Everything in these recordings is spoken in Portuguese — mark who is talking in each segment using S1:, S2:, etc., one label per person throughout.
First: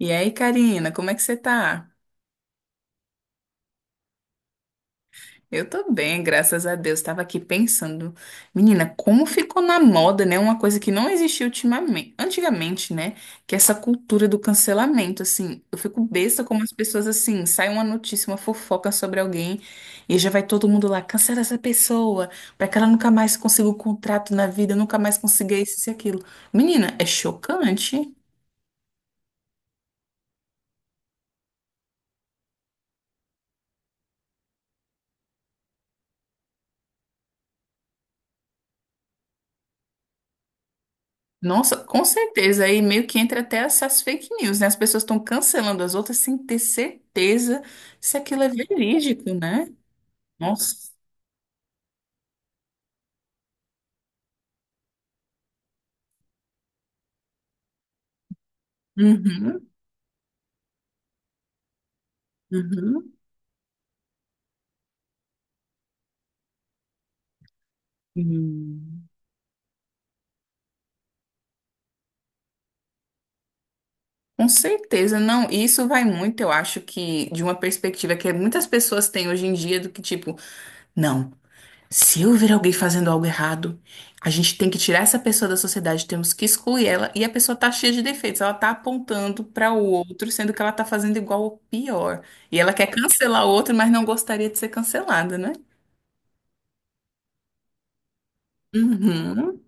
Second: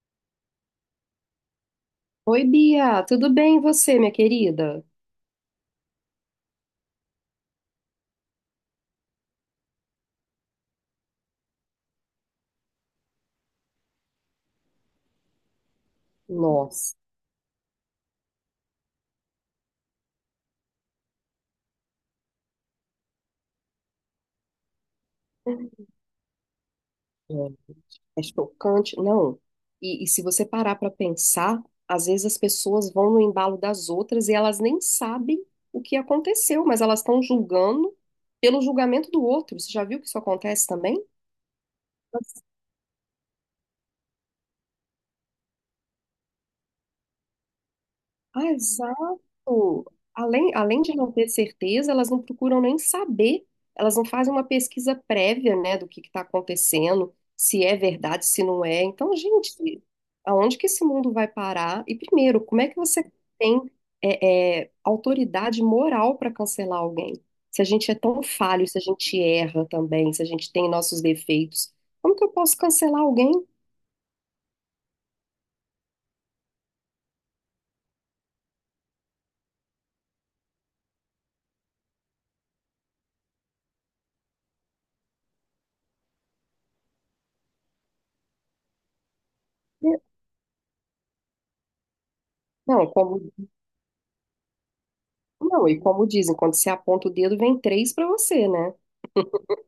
S1: E aí, Karina, como é que você tá?
S2: Oi, Bia, tudo bem e você, minha querida?
S1: Eu tô bem, graças a Deus. Tava aqui pensando, menina, como ficou na moda, né? Uma coisa que não existia ultimamente, antigamente, né? Que é essa cultura do cancelamento, assim. Eu fico besta como as
S2: Nossa,
S1: pessoas, assim, sai uma notícia, uma fofoca sobre alguém e já vai todo mundo lá, cancela essa pessoa, pra que ela nunca mais consiga um contrato na vida, nunca mais consiga isso e aquilo. Menina, é
S2: é
S1: chocante.
S2: é chocante. Não, e se você parar para pensar, às vezes as pessoas vão no embalo das outras e elas nem sabem o que aconteceu, mas elas estão julgando pelo julgamento do outro. Você já viu que isso acontece também?
S1: Nossa, com certeza. Aí meio que entra até essas fake news, né? As pessoas estão cancelando as outras sem ter certeza se aquilo
S2: Ah,
S1: é
S2: exato.
S1: verídico, né?
S2: Além
S1: Nossa.
S2: de não ter certeza, elas não procuram nem saber, elas não fazem uma pesquisa prévia, né, do que está acontecendo, se é verdade, se não é. Então,
S1: Uhum,
S2: gente, aonde que esse mundo vai parar? E primeiro, como é que você
S1: uhum.
S2: tem autoridade moral para cancelar alguém? Se a gente é tão falho, se a
S1: Hum.
S2: gente erra também, se a gente tem nossos defeitos, como que eu posso cancelar alguém?
S1: Com certeza, não. E isso vai muito, eu acho que, de uma perspectiva que muitas pessoas têm hoje em dia do que, tipo, não. Se eu ver alguém fazendo algo errado, a gente tem que tirar essa pessoa da sociedade, temos que excluir ela. E a pessoa tá cheia de defeitos, ela tá apontando para o outro, sendo que ela tá fazendo igual ou pior. E ela quer
S2: Não, como,
S1: cancelar o outro, mas não gostaria de ser cancelada, né?
S2: não, e como dizem, quando você aponta o dedo, vem três para você, né?
S1: Uhum,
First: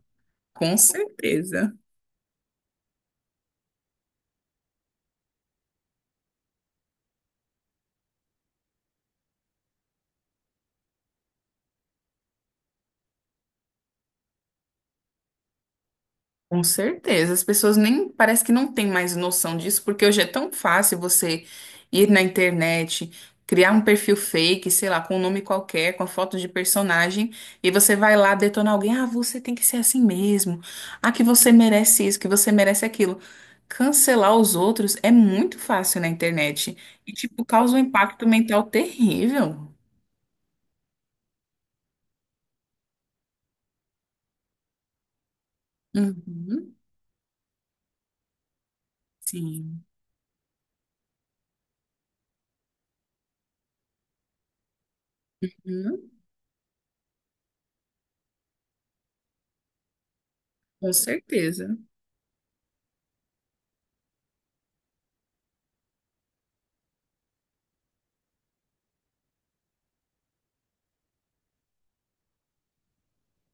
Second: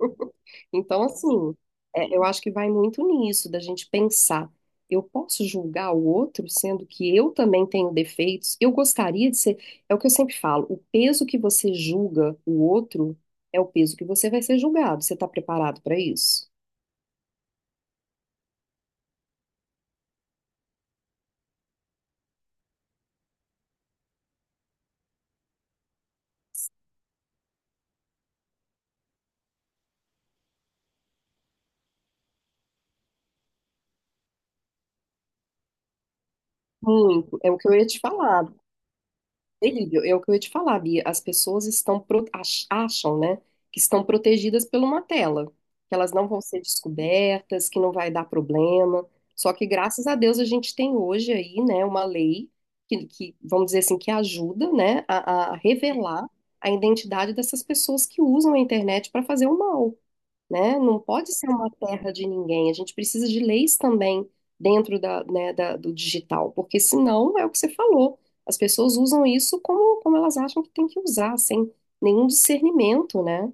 S1: com
S2: Então, assim,
S1: certeza.
S2: eu acho que vai muito nisso, da gente pensar. Eu posso julgar o outro, sendo que eu também tenho defeitos. Eu gostaria de ser. É o que eu sempre falo: o peso que você julga o outro é o peso que você vai ser julgado. Você está preparado para isso?
S1: Com certeza, as pessoas nem parece que não têm mais noção disso, porque hoje é tão fácil você ir na internet, criar um perfil fake, sei lá, com um nome qualquer, com a foto de personagem, e você vai lá detonar alguém, ah, você tem que ser assim mesmo, ah, que você merece isso, que você merece aquilo. Cancelar os outros é muito fácil na internet e,
S2: Muito.
S1: tipo,
S2: É o que eu
S1: causa um
S2: ia te
S1: impacto
S2: falar.
S1: mental terrível.
S2: Delírio, é o que eu ia te falar, Bia. As pessoas estão acham, né, que estão protegidas por uma tela, que elas não vão ser
S1: Uhum,
S2: descobertas, que não vai dar problema. Só que
S1: sim,
S2: graças a Deus a gente tem hoje aí, né, uma lei vamos dizer assim, que ajuda, né, a
S1: uhum,
S2: revelar a identidade dessas pessoas que usam a internet para fazer o mal né?
S1: com
S2: Não pode ser uma
S1: certeza.
S2: terra de ninguém. A gente precisa de leis também dentro da, né, do digital, porque senão é o que você falou. As pessoas usam isso como, como elas acham que tem que usar, sem nenhum discernimento, né?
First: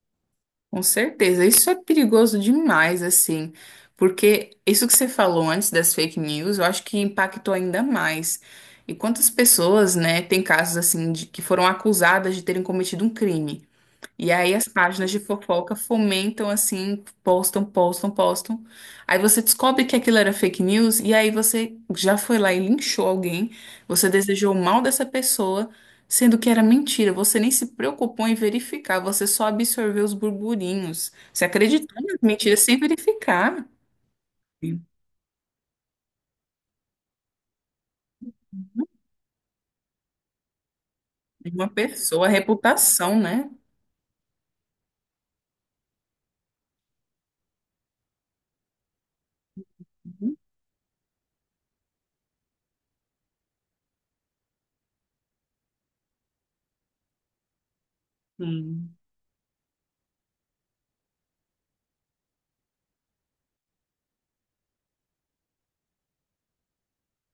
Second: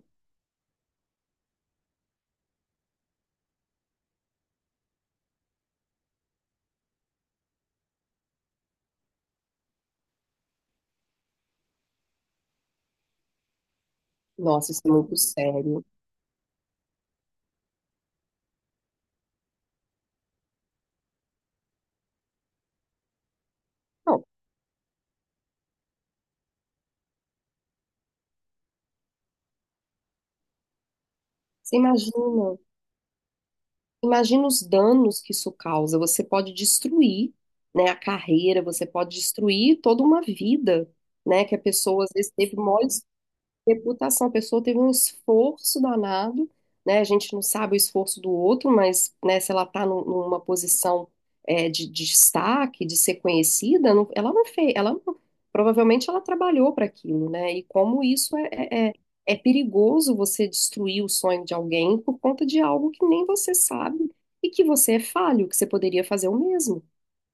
S1: Com certeza, isso é perigoso demais, assim, porque isso que você falou antes das fake news, eu acho que impactou ainda mais. E quantas pessoas, né, tem casos assim de que foram acusadas de terem cometido um crime. E aí as
S2: Nossa, isso é
S1: páginas
S2: muito
S1: de fofoca
S2: sério.
S1: fomentam assim, postam, postam, postam. Aí você descobre que aquilo era fake news e aí você já foi lá e linchou alguém, você
S2: Não,
S1: desejou o mal dessa pessoa, sendo que era mentira. Você nem se preocupou em verificar, você só absorveu os burburinhos. Você
S2: você
S1: acreditou nas
S2: imagina,
S1: mentiras sem verificar.
S2: imagina os
S1: De
S2: danos que isso causa. Você pode destruir, né, a carreira, você pode destruir toda uma vida, né? Que a
S1: Uma
S2: pessoa às
S1: pessoa, a
S2: vezes teve maior
S1: reputação, né?
S2: Reputação, a pessoa teve um esforço danado, né? A gente não sabe o esforço do outro, mas, né, se ela está numa posição de destaque, de ser conhecida, ela não fez, ela não- provavelmente ela trabalhou para aquilo, né? E como isso é
S1: Sim.
S2: é perigoso você destruir o sonho de alguém por conta de algo que nem você sabe e que você é falho, que você poderia fazer o mesmo.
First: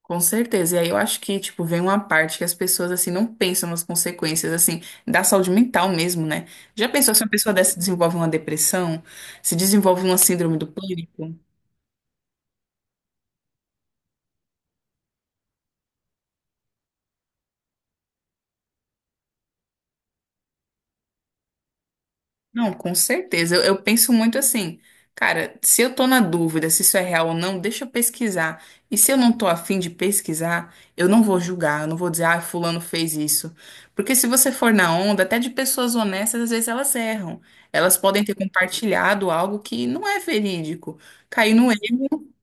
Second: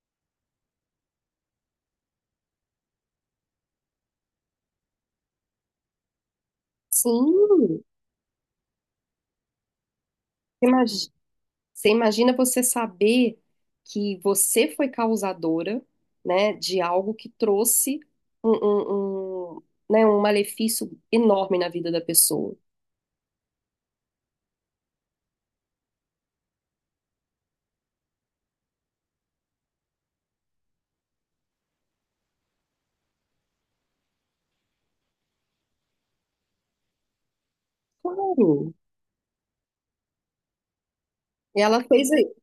S1: Com certeza. E aí eu acho que, tipo, vem uma parte que as pessoas, assim, não pensam nas consequências, assim, da saúde mental mesmo, né? Já pensou se uma pessoa dessa
S2: Sim,
S1: desenvolve uma depressão, se desenvolve uma síndrome do pânico?
S2: você imagina você saber que você foi causadora, né, de algo que trouxe um, um, um, né, um malefício enorme na vida da pessoa.
S1: Não, com certeza. Eu penso muito assim, cara, se eu tô na dúvida se isso é real ou não, deixa eu pesquisar. E se eu não tô afim de pesquisar, eu não vou julgar, eu não vou dizer, ah, fulano fez isso. Porque se você for na onda, até de pessoas honestas, às vezes elas erram. Elas podem ter
S2: Claro,
S1: compartilhado algo que não é verídico. Caiu no erro.
S2: ela fez, aí.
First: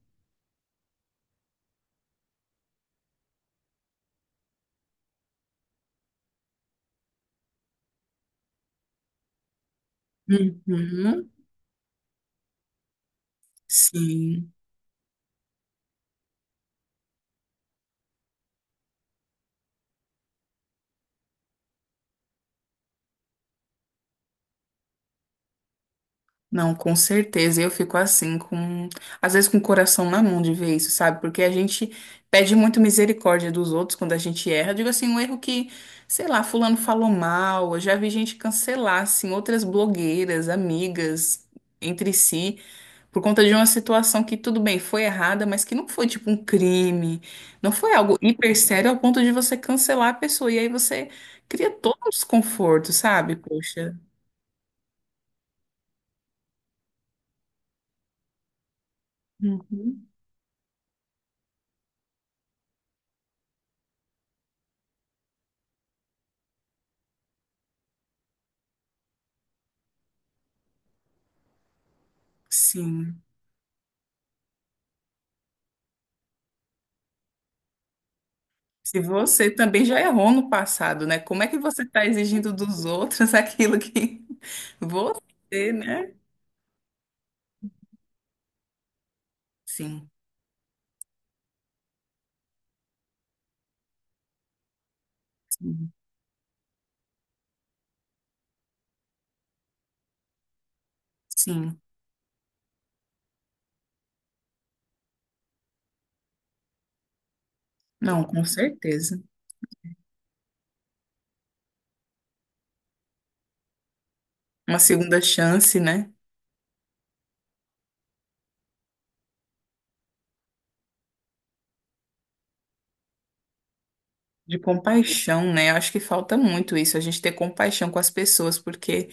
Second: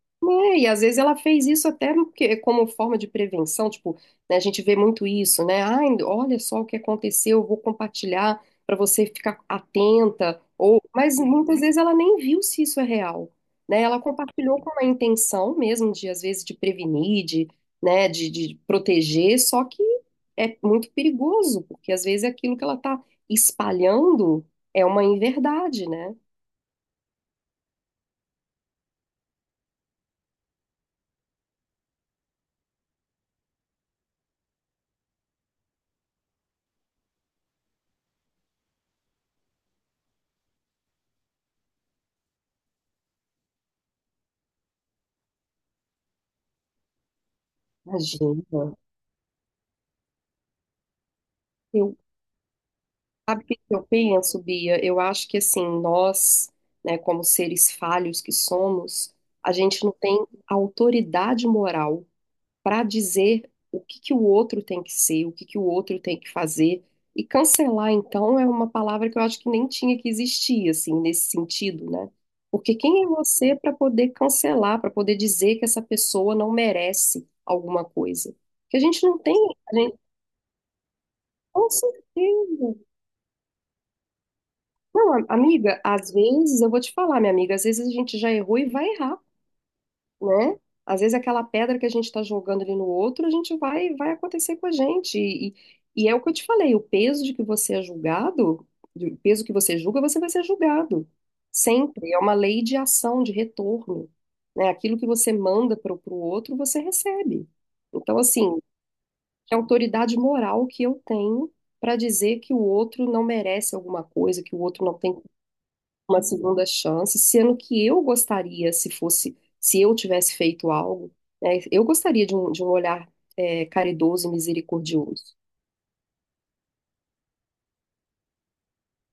S2: É, e às vezes ela fez isso até no como forma de prevenção, tipo, né, a gente vê muito isso, né? Ai, olha só o que aconteceu, eu vou compartilhar para você ficar atenta, ou, mas
S1: Uhum,
S2: muitas vezes ela nem viu se isso é real, né? Ela
S1: sim.
S2: compartilhou com a intenção mesmo de, às vezes, de prevenir, de, né, de proteger, só que é muito perigoso, porque às vezes aquilo que ela está espalhando é uma inverdade, né?
S1: Não, com certeza. Eu fico assim, com às vezes com o coração na mão de ver isso, sabe? Porque a gente pede muito misericórdia dos outros quando a gente erra. Eu digo assim, um erro que, sei lá, fulano falou mal. Eu já vi gente cancelar, assim, outras blogueiras, amigas entre si, por conta de uma situação que, tudo bem, foi errada, mas que não foi tipo um crime, não foi algo
S2: Imagina.
S1: hiper sério ao ponto de você cancelar a pessoa. E aí você cria
S2: Eu
S1: todo um desconforto, sabe?
S2: Sabe o que que eu
S1: Poxa.
S2: penso, Bia? Eu acho que assim, nós, né, como seres falhos que somos, a gente não
S1: Uhum.
S2: tem autoridade moral para dizer o que que o outro tem que ser, o que que o outro tem que fazer. E cancelar, então, é uma palavra que eu acho que nem tinha que existir, assim, nesse sentido, né? Porque quem é
S1: Sim.
S2: você para poder cancelar, para poder dizer que essa pessoa não merece alguma coisa? Que a
S1: Se
S2: gente não tem,
S1: você
S2: a
S1: também
S2: gente,
S1: já errou no passado, né? Como é que
S2: com
S1: você está exigindo
S2: certeza.
S1: dos outros aquilo que
S2: Não,
S1: você,
S2: amiga, às
S1: né?
S2: vezes eu vou te falar, minha amiga, às vezes a gente já errou e vai errar,
S1: Sim,
S2: né? Às vezes aquela pedra que a gente está jogando ali no outro, a gente vai, vai acontecer com a gente.
S1: sim,
S2: E é o que eu te falei, o peso de que você é julgado, o peso que você julga, você vai ser julgado.
S1: sim.
S2: Sempre. É uma lei de ação, de retorno, né? Aquilo que você manda para o outro, você recebe. Então,
S1: Não, com
S2: assim,
S1: certeza.
S2: que autoridade moral que eu tenho para dizer que o outro não merece alguma coisa, que o
S1: Uma
S2: outro não tem
S1: segunda chance, né?
S2: uma segunda chance, sendo que eu gostaria, se fosse, se eu tivesse feito algo, né, eu gostaria de um olhar caridoso e
S1: De
S2: misericordioso,
S1: compaixão, né? Eu acho que falta muito isso, a gente ter compaixão com as pessoas, porque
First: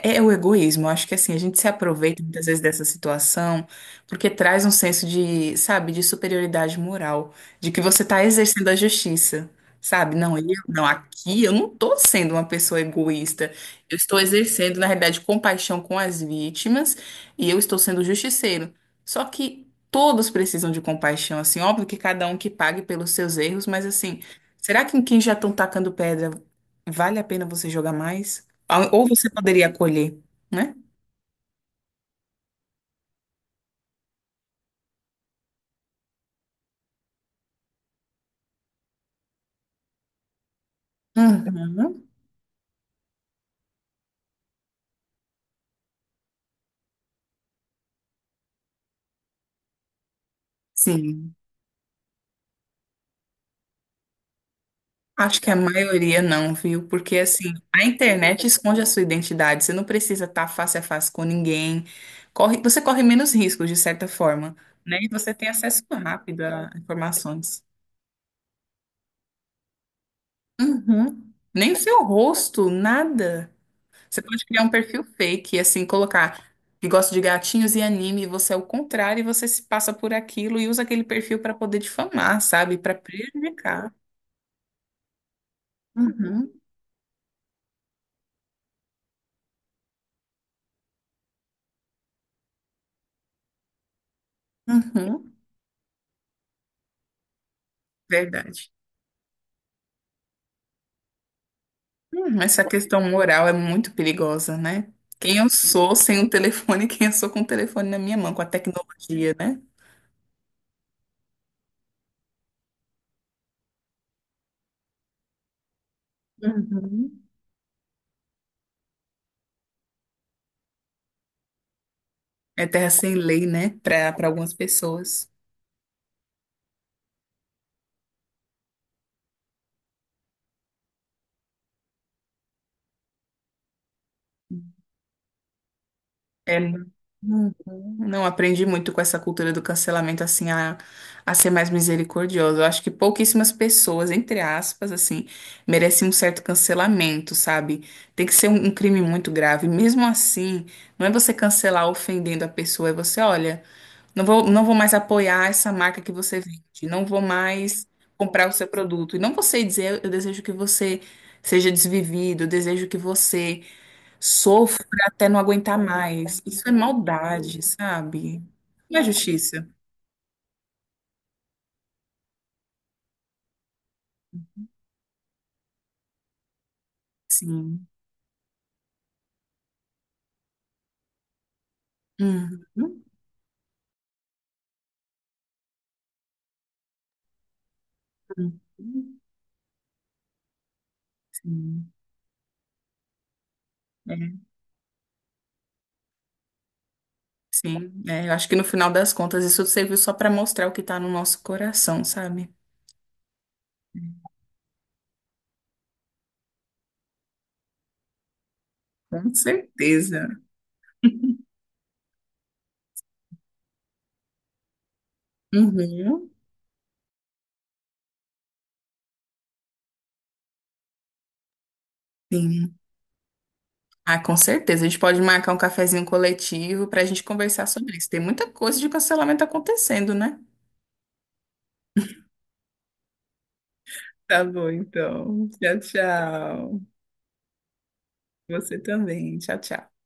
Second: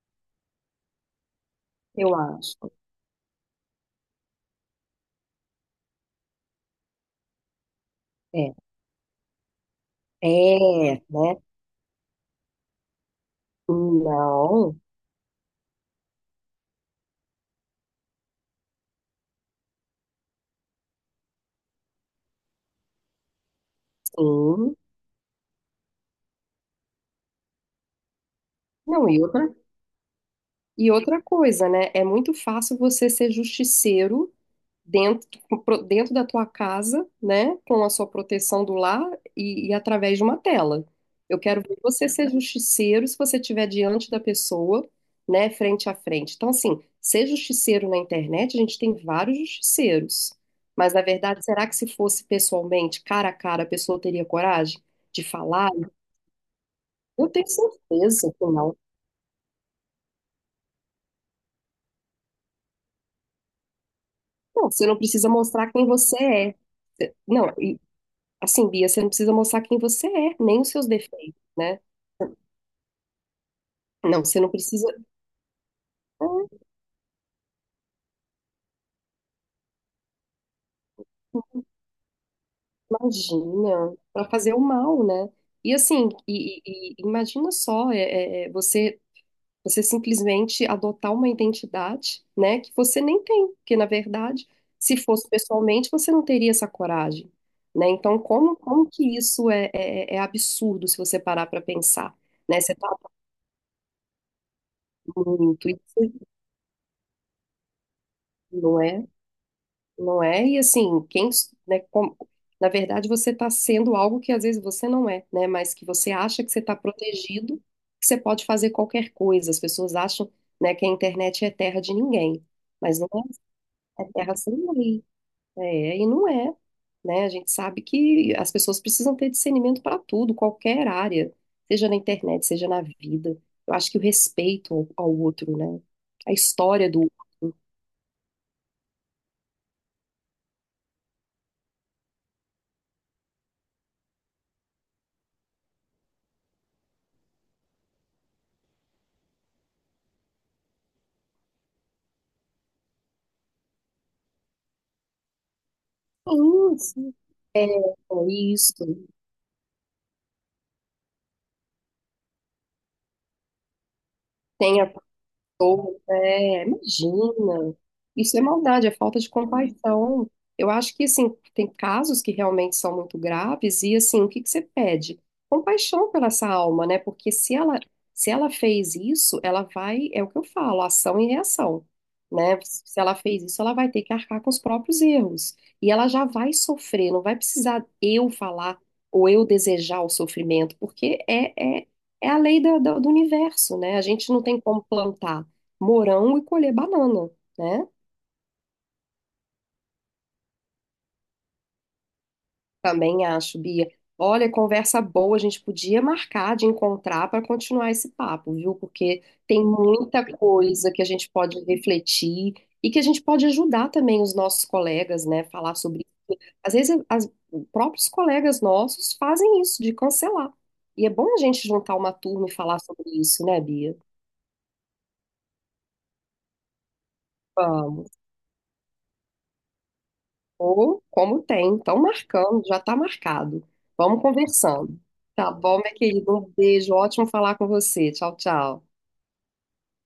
S1: é o egoísmo, eu acho que assim, a gente se
S2: eu
S1: aproveita muitas
S2: acho.
S1: vezes dessa situação porque traz um senso de, sabe, de superioridade moral, de que você está
S2: É,
S1: exercendo a justiça, sabe? Não, eu, não,
S2: né?
S1: aqui eu não estou sendo uma pessoa egoísta, eu estou
S2: Não,
S1: exercendo, na realidade, compaixão com as vítimas e eu estou sendo justiceiro. Só que todos precisam de compaixão, assim, óbvio que cada um que pague pelos seus erros, mas assim,
S2: sim.
S1: será que em quem já estão tacando pedra vale a pena você jogar mais? Ah, ou
S2: Não,
S1: você poderia acolher, né?
S2: e outra coisa, né? É muito fácil você ser justiceiro dentro, dentro da tua casa, né, com a sua proteção do lar e através de uma tela. Eu quero ver
S1: Uhum.
S2: você ser justiceiro se você estiver diante da pessoa, né, frente a frente. Então, assim, ser justiceiro na internet, a gente tem vários justiceiros. Mas, na
S1: Sim.
S2: verdade, será que se fosse pessoalmente, cara a cara, a pessoa teria coragem de
S1: Acho que a
S2: falar?
S1: maioria não, viu? Porque
S2: Eu tenho
S1: assim, a
S2: certeza que
S1: internet
S2: não.
S1: esconde a sua identidade. Você não precisa estar face a face com ninguém. Corre, você corre menos riscos, de certa forma,
S2: Não, você não
S1: né? E
S2: precisa
S1: você tem
S2: mostrar
S1: acesso
S2: quem você
S1: rápido
S2: é.
S1: a
S2: Não,
S1: informações.
S2: e, assim, Bia, você não precisa mostrar quem você é, nem os seus
S1: Uhum.
S2: defeitos
S1: Nem o
S2: né?
S1: seu rosto, nada. Você
S2: Não, você
S1: pode
S2: não
S1: criar um
S2: precisa.
S1: perfil fake, assim,
S2: Ah,
S1: colocar que gosta de gatinhos e anime, e você é o contrário, e você se passa por aquilo e usa aquele perfil para poder difamar, sabe? Para prejudicar.
S2: imagina, para fazer o mal, né? E assim,
S1: Uhum,
S2: e imagina só, você você simplesmente adotar uma identidade, né, que você nem tem, porque na verdade, se fosse
S1: uhum,
S2: pessoalmente, você não teria essa coragem, né? Então, como
S1: verdade.
S2: como que isso é absurdo se você parar para pensar, né?
S1: Essa
S2: Você tá
S1: questão moral é muito perigosa, né? Quem eu
S2: muito,
S1: sou
S2: isso
S1: sem o telefone, quem eu sou com o telefone na minha mão, com a
S2: não é?
S1: tecnologia, né?
S2: Não é? E assim, quem, né, na verdade você está sendo algo que às vezes você não é, né? Mas que você acha que você está
S1: Uhum.
S2: protegido, que você pode fazer qualquer coisa. As pessoas acham, né, que a internet é terra de ninguém,
S1: É terra
S2: mas não
S1: sem lei, né?
S2: é,
S1: Para
S2: é
S1: para
S2: terra
S1: algumas
S2: sem lei.
S1: pessoas.
S2: É, e não é, né? A gente sabe que as pessoas precisam ter discernimento para tudo, qualquer área, seja na internet, seja na vida. Eu acho que o respeito ao, ao outro, né? A
S1: É.
S2: história do
S1: Uhum.
S2: outro.
S1: Não aprendi muito com essa cultura do cancelamento, assim, a ser mais misericordiosa. Eu acho que pouquíssimas pessoas, entre aspas, assim, merecem um certo cancelamento, sabe? Tem que ser um crime muito grave. Mesmo assim, não é você cancelar ofendendo a pessoa, é você, olha, não vou, não vou mais apoiar essa marca que você
S2: Sim,
S1: vende, não
S2: sim,
S1: vou mais
S2: é
S1: comprar o seu
S2: isso.
S1: produto. E não você dizer, eu desejo que você seja desvivido, eu desejo que você
S2: Tem
S1: sofra
S2: a
S1: até não aguentar mais.
S2: É,
S1: Isso é maldade,
S2: imagina. Isso é
S1: sabe?
S2: maldade, é
S1: Não é
S2: falta de
S1: justiça.
S2: compaixão. Eu acho que, assim, tem casos que realmente são muito graves e, assim, o que que você pede? Compaixão pela essa alma, né? Porque se ela,
S1: Sim.
S2: se ela fez isso, ela vai, é o que eu falo, ação e reação, né?
S1: Uhum.
S2: Se ela fez isso, ela vai ter que arcar com os próprios erros. E ela já vai sofrer, não vai precisar eu
S1: Uhum.
S2: falar ou eu desejar o sofrimento, porque
S1: Sim.
S2: é a lei do universo, né? A gente não
S1: É.
S2: tem como plantar morango e colher banana, né?
S1: Sim. É, eu acho que no final das contas isso serviu só para mostrar o que está no nosso coração, sabe?
S2: Também acho, Bia. Olha, conversa boa, a gente podia marcar de encontrar para continuar esse papo, viu? Porque
S1: Com
S2: tem muita
S1: certeza.
S2: coisa que a gente pode refletir e que a gente pode ajudar também os nossos colegas, né? Falar sobre.
S1: Uhum.
S2: Às vezes, os próprios colegas nossos fazem isso, de cancelar. E é bom a gente juntar uma turma e falar
S1: Sim.
S2: sobre isso, né, Bia?
S1: Ah, com certeza. A gente pode marcar um cafezinho coletivo para a gente conversar sobre isso. Tem muita coisa de cancelamento acontecendo, né?
S2: Ou como tem, estão marcando, já está marcado. Vamos
S1: Tá bom,
S2: conversando.
S1: então.
S2: Tá bom,
S1: Tchau,
S2: minha querida? Um
S1: tchau.
S2: beijo, ótimo falar com você. Tchau,
S1: Você
S2: tchau.
S1: também. Tchau, tchau.